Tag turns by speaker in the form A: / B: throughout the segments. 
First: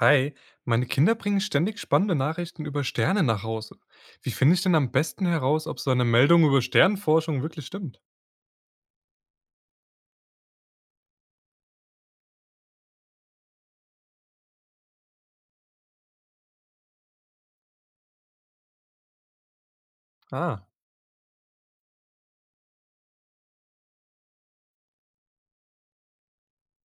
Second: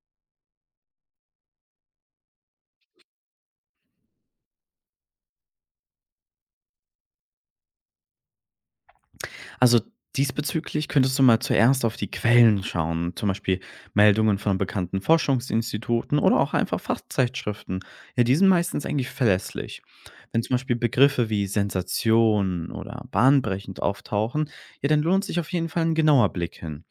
A: Hi, meine Kinder bringen ständig spannende Nachrichten über Sterne nach Hause. Wie finde ich denn am besten heraus, ob so eine Meldung über Sternenforschung wirklich stimmt?
B: Also diesbezüglich könntest du mal zuerst auf die Quellen schauen, zum Beispiel Meldungen von bekannten Forschungsinstituten oder auch einfach Fachzeitschriften. Ja, die sind meistens eigentlich verlässlich. Wenn zum
A: Ah,
B: Beispiel Begriffe wie Sensation oder bahnbrechend auftauchen, ja, dann lohnt sich auf jeden Fall ein genauer Blick hin.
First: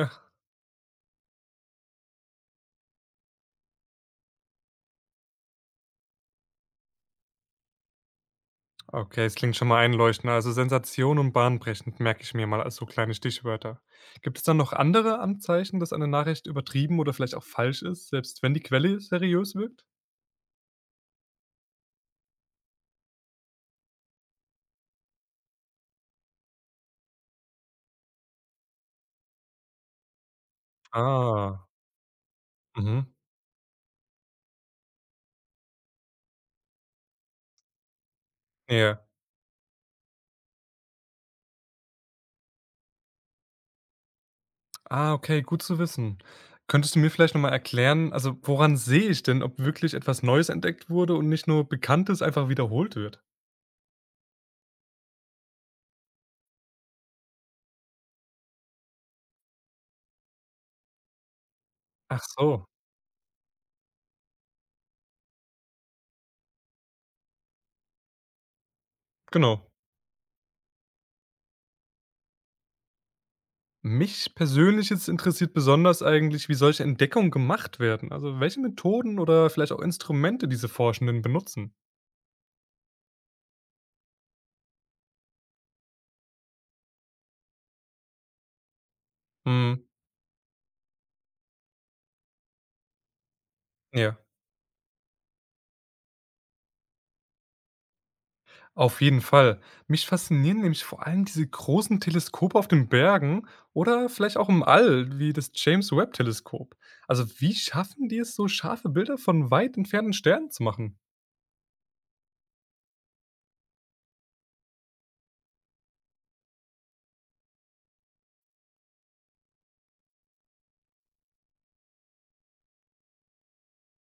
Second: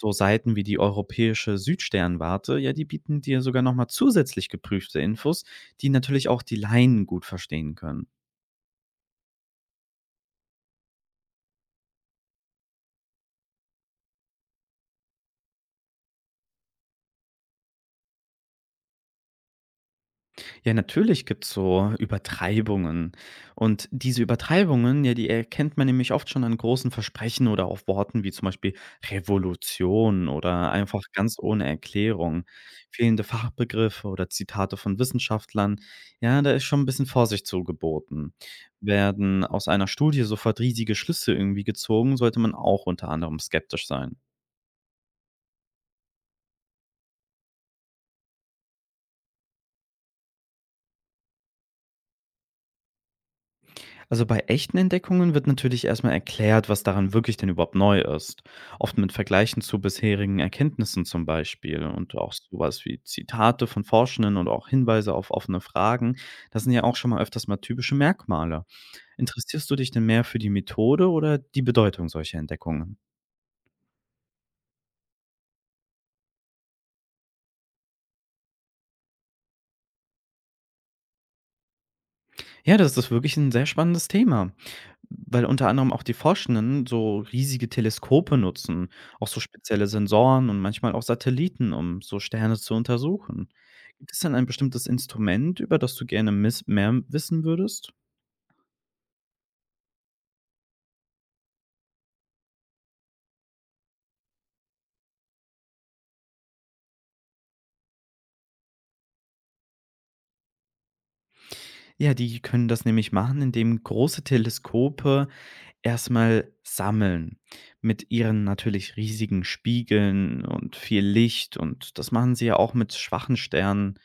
B: So Seiten wie die europäische Südsternwarte, ja, die bieten dir sogar nochmal zusätzlich geprüfte Infos, die natürlich auch die Laien gut verstehen können.
A: Okay, es klingt schon mal einleuchtend. Also Sensation und bahnbrechend merke ich mir mal als so kleine Stichwörter. Gibt es dann noch andere Anzeichen, dass eine Nachricht übertrieben oder vielleicht auch falsch ist, selbst wenn die Quelle seriös wirkt?
B: Ja, natürlich gibt's so Übertreibungen. Und diese Übertreibungen, ja, die erkennt man nämlich oft schon an großen Versprechen oder auch Worten wie zum Beispiel Revolution oder einfach ganz
A: Ah,
B: ohne Erklärung.
A: mhm.
B: Fehlende Fachbegriffe oder Zitate von Wissenschaftlern, ja, da ist schon ein bisschen Vorsicht so geboten.
A: Ja.
B: Werden aus einer Studie sofort riesige Schlüsse irgendwie gezogen, sollte man auch unter anderem skeptisch sein.
A: Ah, okay, gut zu wissen. Könntest du mir vielleicht noch mal erklären, also woran sehe ich denn, ob wirklich etwas Neues entdeckt wurde und nicht nur Bekanntes einfach wiederholt wird?
B: Also bei echten Entdeckungen wird natürlich erstmal erklärt, was daran wirklich denn überhaupt neu ist. Oft mit Vergleichen zu bisherigen Erkenntnissen zum Beispiel und
A: Ach
B: auch
A: so,
B: sowas wie Zitate von Forschenden und auch Hinweise auf offene Fragen. Das sind ja auch schon mal öfters mal typische Merkmale. Interessierst
A: genau.
B: du dich denn mehr für die Methode oder die Bedeutung solcher Entdeckungen?
A: Mich persönlich jetzt interessiert besonders eigentlich, wie solche Entdeckungen gemacht werden. Also welche Methoden oder vielleicht auch Instrumente diese Forschenden benutzen.
B: Ja, das ist wirklich ein sehr spannendes Thema, weil unter anderem auch die Forschenden so riesige Teleskope nutzen, auch so
A: Hm,
B: spezielle Sensoren und manchmal auch Satelliten, um so Sterne zu untersuchen. Gibt
A: ja.
B: es denn ein bestimmtes Instrument, über das du gerne miss mehr wissen würdest?
A: Auf jeden Fall. Mich faszinieren nämlich vor allem diese großen Teleskope auf den Bergen oder vielleicht auch im All, wie das James Webb Teleskop. Also wie schaffen die es, so scharfe Bilder von weit entfernten Sternen zu machen?
B: Ja, die können das nämlich machen, indem große Teleskope erstmal sammeln mit ihren natürlich riesigen Spiegeln und viel Licht und das machen sie ja auch mit schwachen Sternen.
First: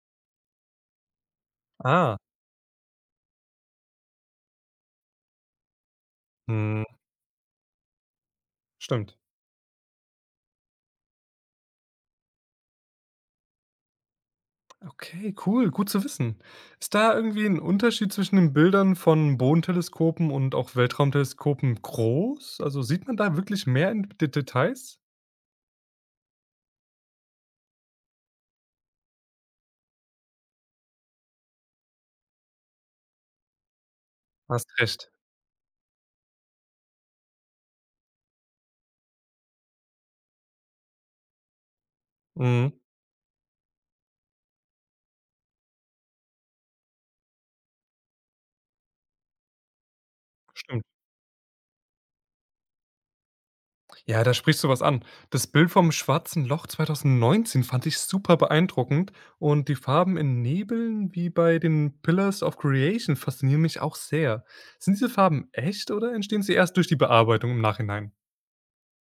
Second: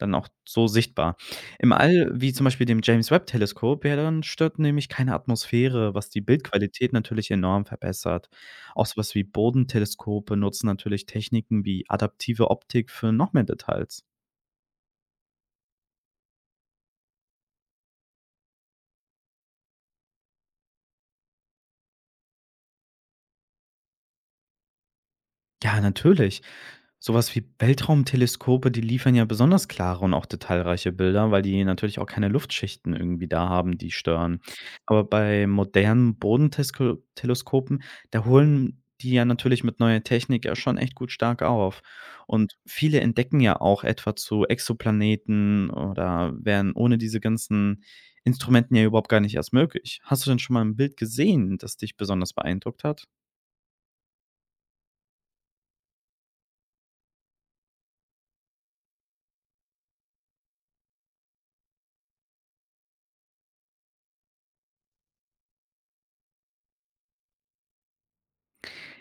B: Dann auch so sichtbar. Im All,
A: Ah,
B: wie zum Beispiel dem James-Webb-Teleskop, ja, dann stört nämlich keine Atmosphäre, was die Bildqualität
A: hm,
B: natürlich enorm verbessert. Auch so
A: stimmt.
B: was wie Bodenteleskope nutzen natürlich Techniken wie adaptive Optik für noch mehr Details.
A: Okay, cool, gut zu wissen. Ist da irgendwie ein Unterschied zwischen den Bildern von Bodenteleskopen und auch Weltraumteleskopen groß? Also sieht man da wirklich mehr in die Details?
B: Ja, natürlich. Sowas wie Weltraumteleskope, die liefern ja besonders klare und auch detailreiche Bilder, weil die natürlich auch keine Luftschichten irgendwie da haben, die stören.
A: Hast
B: Aber
A: recht.
B: bei modernen Bodenteleskopen, da holen die ja natürlich mit neuer Technik ja schon echt gut stark auf. Und
A: Mhm,
B: viele entdecken ja auch etwa zu Exoplaneten oder wären ohne diese ganzen Instrumenten ja überhaupt gar nicht erst möglich. Hast du denn schon mal ein
A: stimmt.
B: Bild gesehen, das dich besonders beeindruckt hat?
A: Ja, da sprichst du was an. Das Bild vom Schwarzen Loch 2019 fand ich super beeindruckend und die Farben in Nebeln wie bei den Pillars of Creation faszinieren mich auch sehr. Sind diese Farben echt oder entstehen sie erst durch die Bearbeitung im Nachhinein?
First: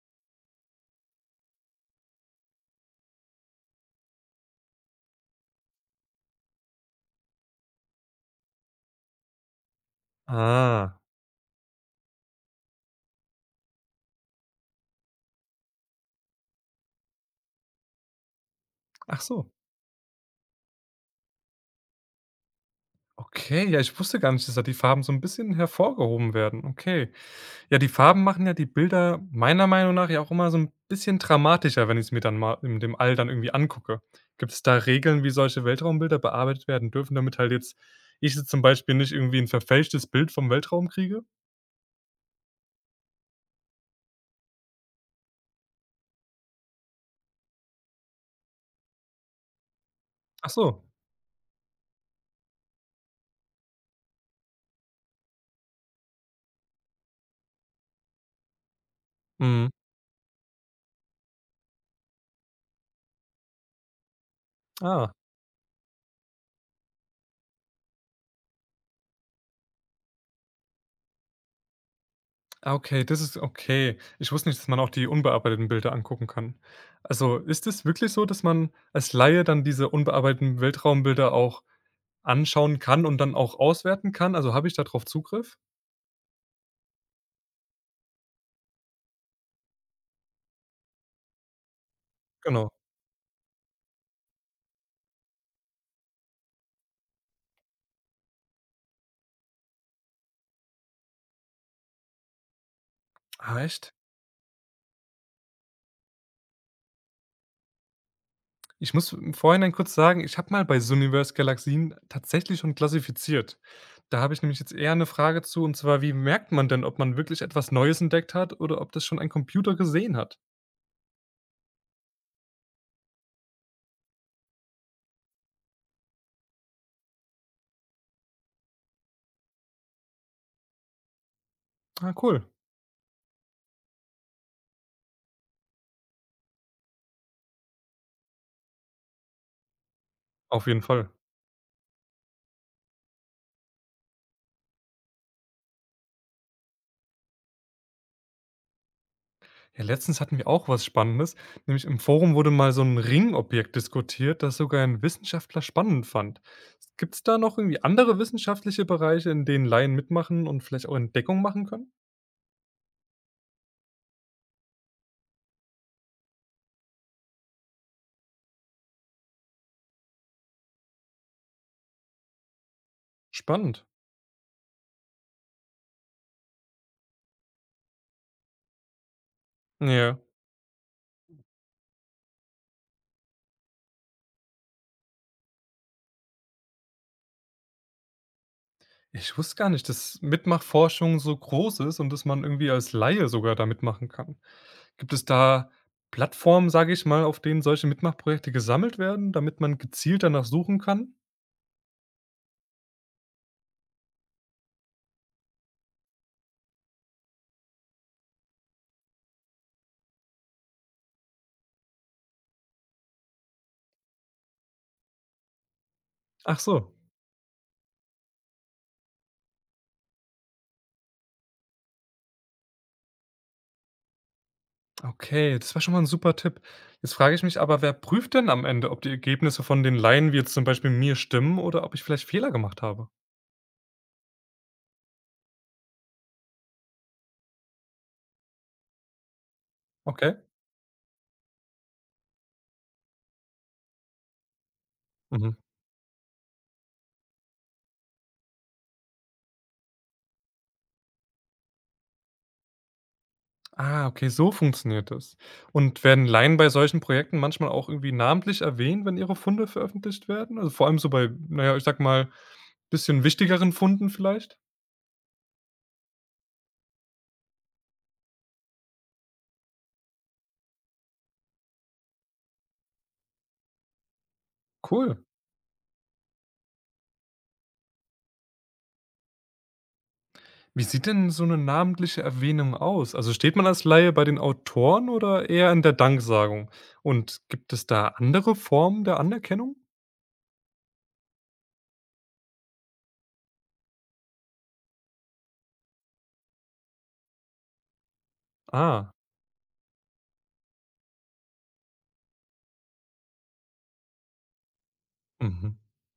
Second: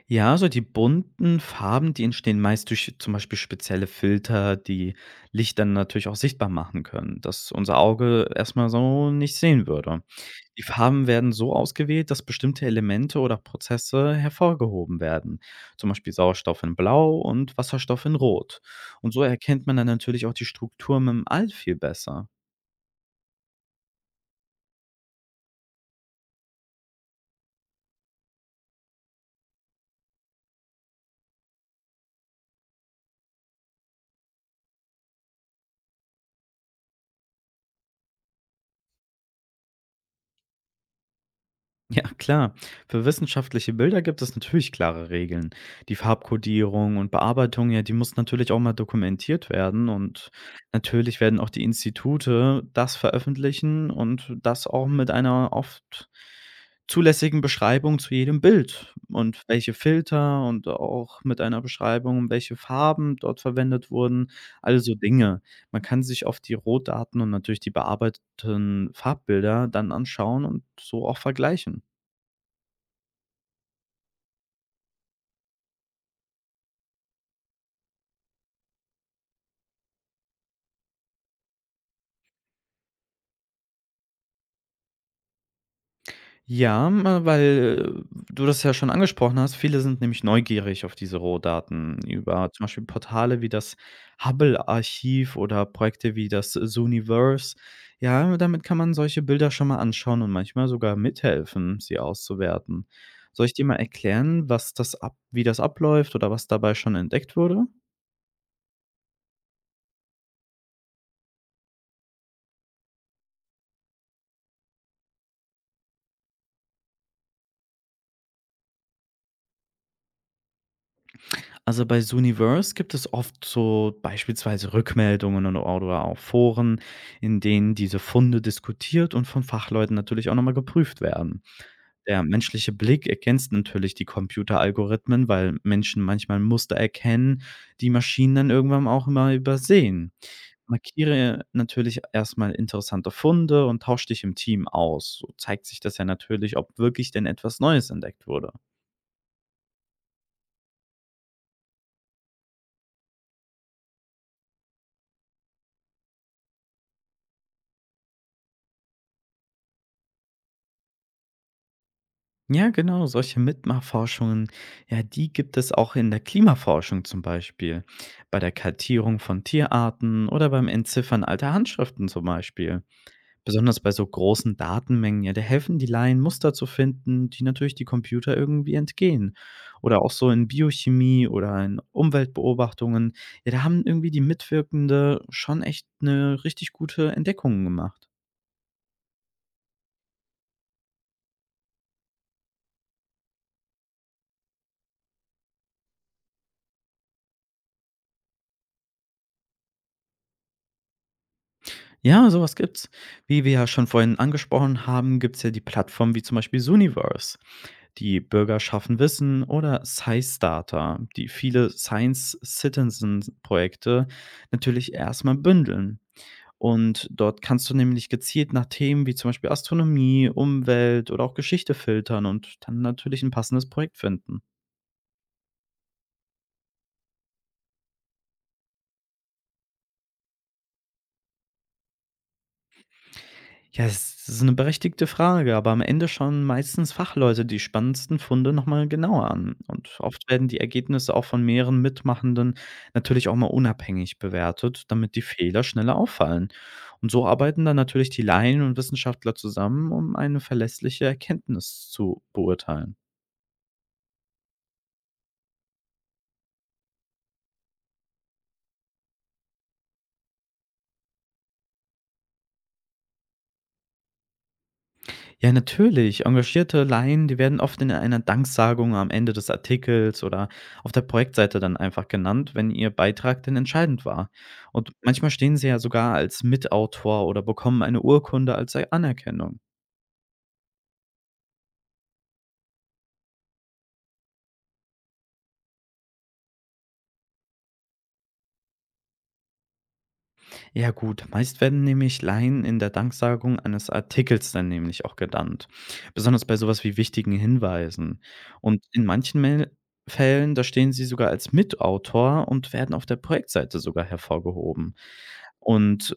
B: Ja, so die bunten Farben, die entstehen meist durch zum Beispiel spezielle Filter, die Licht dann natürlich auch sichtbar machen können, dass unser Auge erst mal so nicht sehen würde. Die
A: Ah,
B: Farben werden so ausgewählt, dass bestimmte Elemente oder Prozesse hervorgehoben werden. Zum Beispiel Sauerstoff in Blau und Wasserstoff in Rot. Und
A: ach
B: so
A: so.
B: erkennt man dann natürlich auch die Struktur mit dem All viel besser.
A: Okay, ja, ich wusste gar nicht, dass da die Farben so ein bisschen hervorgehoben werden. Okay. Ja, die Farben machen ja die Bilder meiner Meinung nach ja auch immer so 'n bisschen dramatischer, wenn ich's mir dann mal in dem All dann irgendwie angucke. Gibt's da Regeln, wie solche Weltraumbilder bearbeitet werden dürfen, damit halt jetzt ich jetzt zum Beispiel nicht irgendwie 'n verfälschtes Bild vom Weltraum kriege?
B: Ja, klar. Für wissenschaftliche Bilder gibt es natürlich klare Regeln. Die Farbkodierung und Bearbeitung, ja, die muss natürlich auch mal dokumentiert werden und
A: Ach so.
B: natürlich werden auch die Institute das veröffentlichen und das auch mit einer oft zulässigen Beschreibung zu jedem Bild und
A: Mhm.
B: welche Filter und auch mit einer Beschreibung, welche Farben dort verwendet wurden, all so
A: Ah.
B: Dinge. Man kann sich auf die Rohdaten und natürlich die bearbeiteten Farbbilder dann anschauen und so auch vergleichen.
A: Ah, okay, das ist okay. Ich wusste nicht, dass man auch die unbearbeiteten Bilder angucken kann. Also, ist es wirklich so, dass man als Laie dann diese unbearbeiteten Weltraumbilder auch anschauen kann und dann auch auswerten kann? Also, habe ich da drauf Zugriff?
B: Ja, ma weil, du das ja schon angesprochen hast, viele sind nämlich neugierig auf diese Rohdaten über zum
A: Genau.
B: Beispiel Portale wie das Hubble-Archiv oder Projekte wie das Zooniverse. Ja, damit kann man solche Bilder schon mal anschauen und manchmal sogar mithelfen, sie auszuwerten. Soll ich
A: Ah,
B: dir mal
A: echt?
B: erklären, was das ab wie das abläuft oder was dabei schon entdeckt wurde?
A: Ich muss im Vorhinein kurz sagen, ich habe mal bei Suniverse Galaxien tatsächlich schon klassifiziert. Da habe ich nämlich jetzt eher 'ne Frage zu, und zwar: Wie merkt man denn, ob man wirklich etwas Neues entdeckt hat oder ob das schon ein Computer gesehen hat?
B: Also bei Zooniverse gibt es oft so beispielsweise Rückmeldungen und oder auch Foren, in denen diese Funde diskutiert und von Fachleuten natürlich auch nochmal geprüft werden.
A: Ah,
B: Der
A: cool.
B: menschliche Blick ergänzt natürlich die Computeralgorithmen, weil Menschen manchmal Muster erkennen, die Maschinen dann irgendwann auch immer übersehen.
A: Auf jeden Fall.
B: Markiere natürlich erstmal interessante Funde und tausche dich im Team aus. So zeigt sich das ja natürlich, ob wirklich denn etwas Neues entdeckt wurde.
A: Ja, letztens hatten wir auch was Spannendes, nämlich im Forum wurde mal so 'n Ringobjekt diskutiert, das sogar ein Wissenschaftler spannend fand. Gibt's da noch irgendwie andere wissenschaftliche Bereiche, in denen Laien mitmachen und vielleicht auch Entdeckungen machen können?
B: Ja, genau, solche Mitmachforschungen, ja, die gibt es auch in der Klimaforschung zum Beispiel, bei der Kartierung von Tierarten oder beim Entziffern alter Handschriften zum Beispiel. Besonders
A: Spannend.
B: bei so großen Datenmengen, ja, da helfen die Laien Muster zu finden, die natürlich die Computer irgendwie entgehen. Oder auch
A: Ja.
B: so in Biochemie oder in Umweltbeobachtungen, ja, da haben irgendwie die Mitwirkende schon echt eine richtig gute Entdeckung gemacht.
A: Ich wusste gar nicht, dass Mitmachforschung so groß ist und dass man irgendwie als Laie sogar da mitmachen kann. Gibt es da Plattformen, sage ich mal, auf denen solche Mitmachprojekte gesammelt werden, damit man gezielt danach suchen kann?
B: Ja, sowas gibt's. Wie wir ja schon vorhin angesprochen haben, gibt's ja die Plattformen wie zum Beispiel Zooniverse, die Bürger schaffen Wissen oder SciStarter, die viele Science-Citizen-Projekte natürlich erstmal bündeln.
A: Ach so,
B: Und dort kannst du nämlich gezielt nach Themen wie zum Beispiel Astronomie, Umwelt oder auch Geschichte filtern und dann natürlich ein passendes Projekt finden.
A: okay, das war schon mal 'n super Tipp. Jetzt frage ich mich aber, wer prüft denn am Ende, ob die Ergebnisse von den Laien, wie jetzt zum Beispiel mir, stimmen oder ob ich vielleicht Fehler gemacht habe?
B: Ja, es ist eine berechtigte Frage, aber am Ende schauen meistens Fachleute die spannendsten Funde noch mal genauer an. Und oft
A: Okay.
B: werden die Ergebnisse auch von mehreren Mitmachenden natürlich auch mal unabhängig bewertet, damit die
A: Mhm.
B: Fehler schneller auffallen. Und so arbeiten dann natürlich die Laien und Wissenschaftler zusammen, um eine verlässliche Erkenntnis zu beurteilen.
A: Ah, okay, so funktioniert das. Und werden Laien bei solchen Projekten manchmal auch irgendwie namentlich erwähnt, wenn ihre Funde veröffentlicht werden? Also vor allem so bei, naja, ich sage mal, bisschen wichtigeren Funden vielleicht?
B: Ja, natürlich. Engagierte Laien, die werden oft in einer Danksagung am Ende des Artikels oder auf der Projektseite dann einfach genannt, wenn ihr Beitrag denn entscheidend war. Und
A: Cool.
B: manchmal stehen sie ja sogar als Mitautor oder bekommen eine Urkunde als Anerkennung.
A: Wie sieht denn so eine namentliche Erwähnung aus? Also, steht man als Laie bei den Autoren oder eher in der Danksagung? Und gibt es da andere Formen der Anerkennung?
B: Ja gut, meist werden nämlich Laien in der Danksagung eines Artikels dann nämlich auch genannt, besonders bei sowas wie wichtigen Hinweisen. Und in
A: Ah,
B: manchen Mel Fällen, da stehen sie sogar als Mitautor und werden auf der Projektseite sogar hervorgehoben.
A: mhm.
B: Und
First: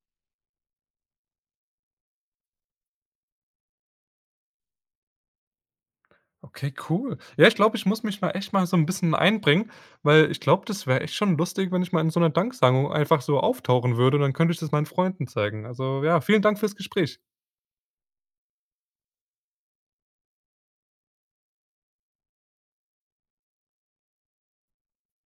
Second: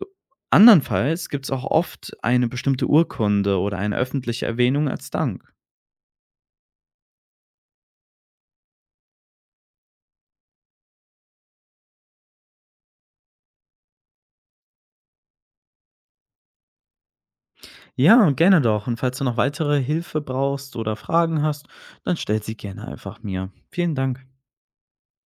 B: andernfalls gibt's auch oft eine bestimmte Urkunde oder eine öffentliche Erwähnung als Dank.
A: Okay, cool. Ja, ich glaube, ich muss mich mal echt mal so ein bisschen einbringen, weil ich glaube, das wäre echt schon lustig, wenn ich mal in so einer Danksagung einfach so auftauchen würde und dann könnte ich das meinen Freunden zeigen. Also, ja, vielen Dank fürs Gespräch.
B: Ja, gerne doch. Und falls du noch weitere Hilfe brauchst oder Fragen hast, dann stell sie gerne einfach mir. Vielen Dank.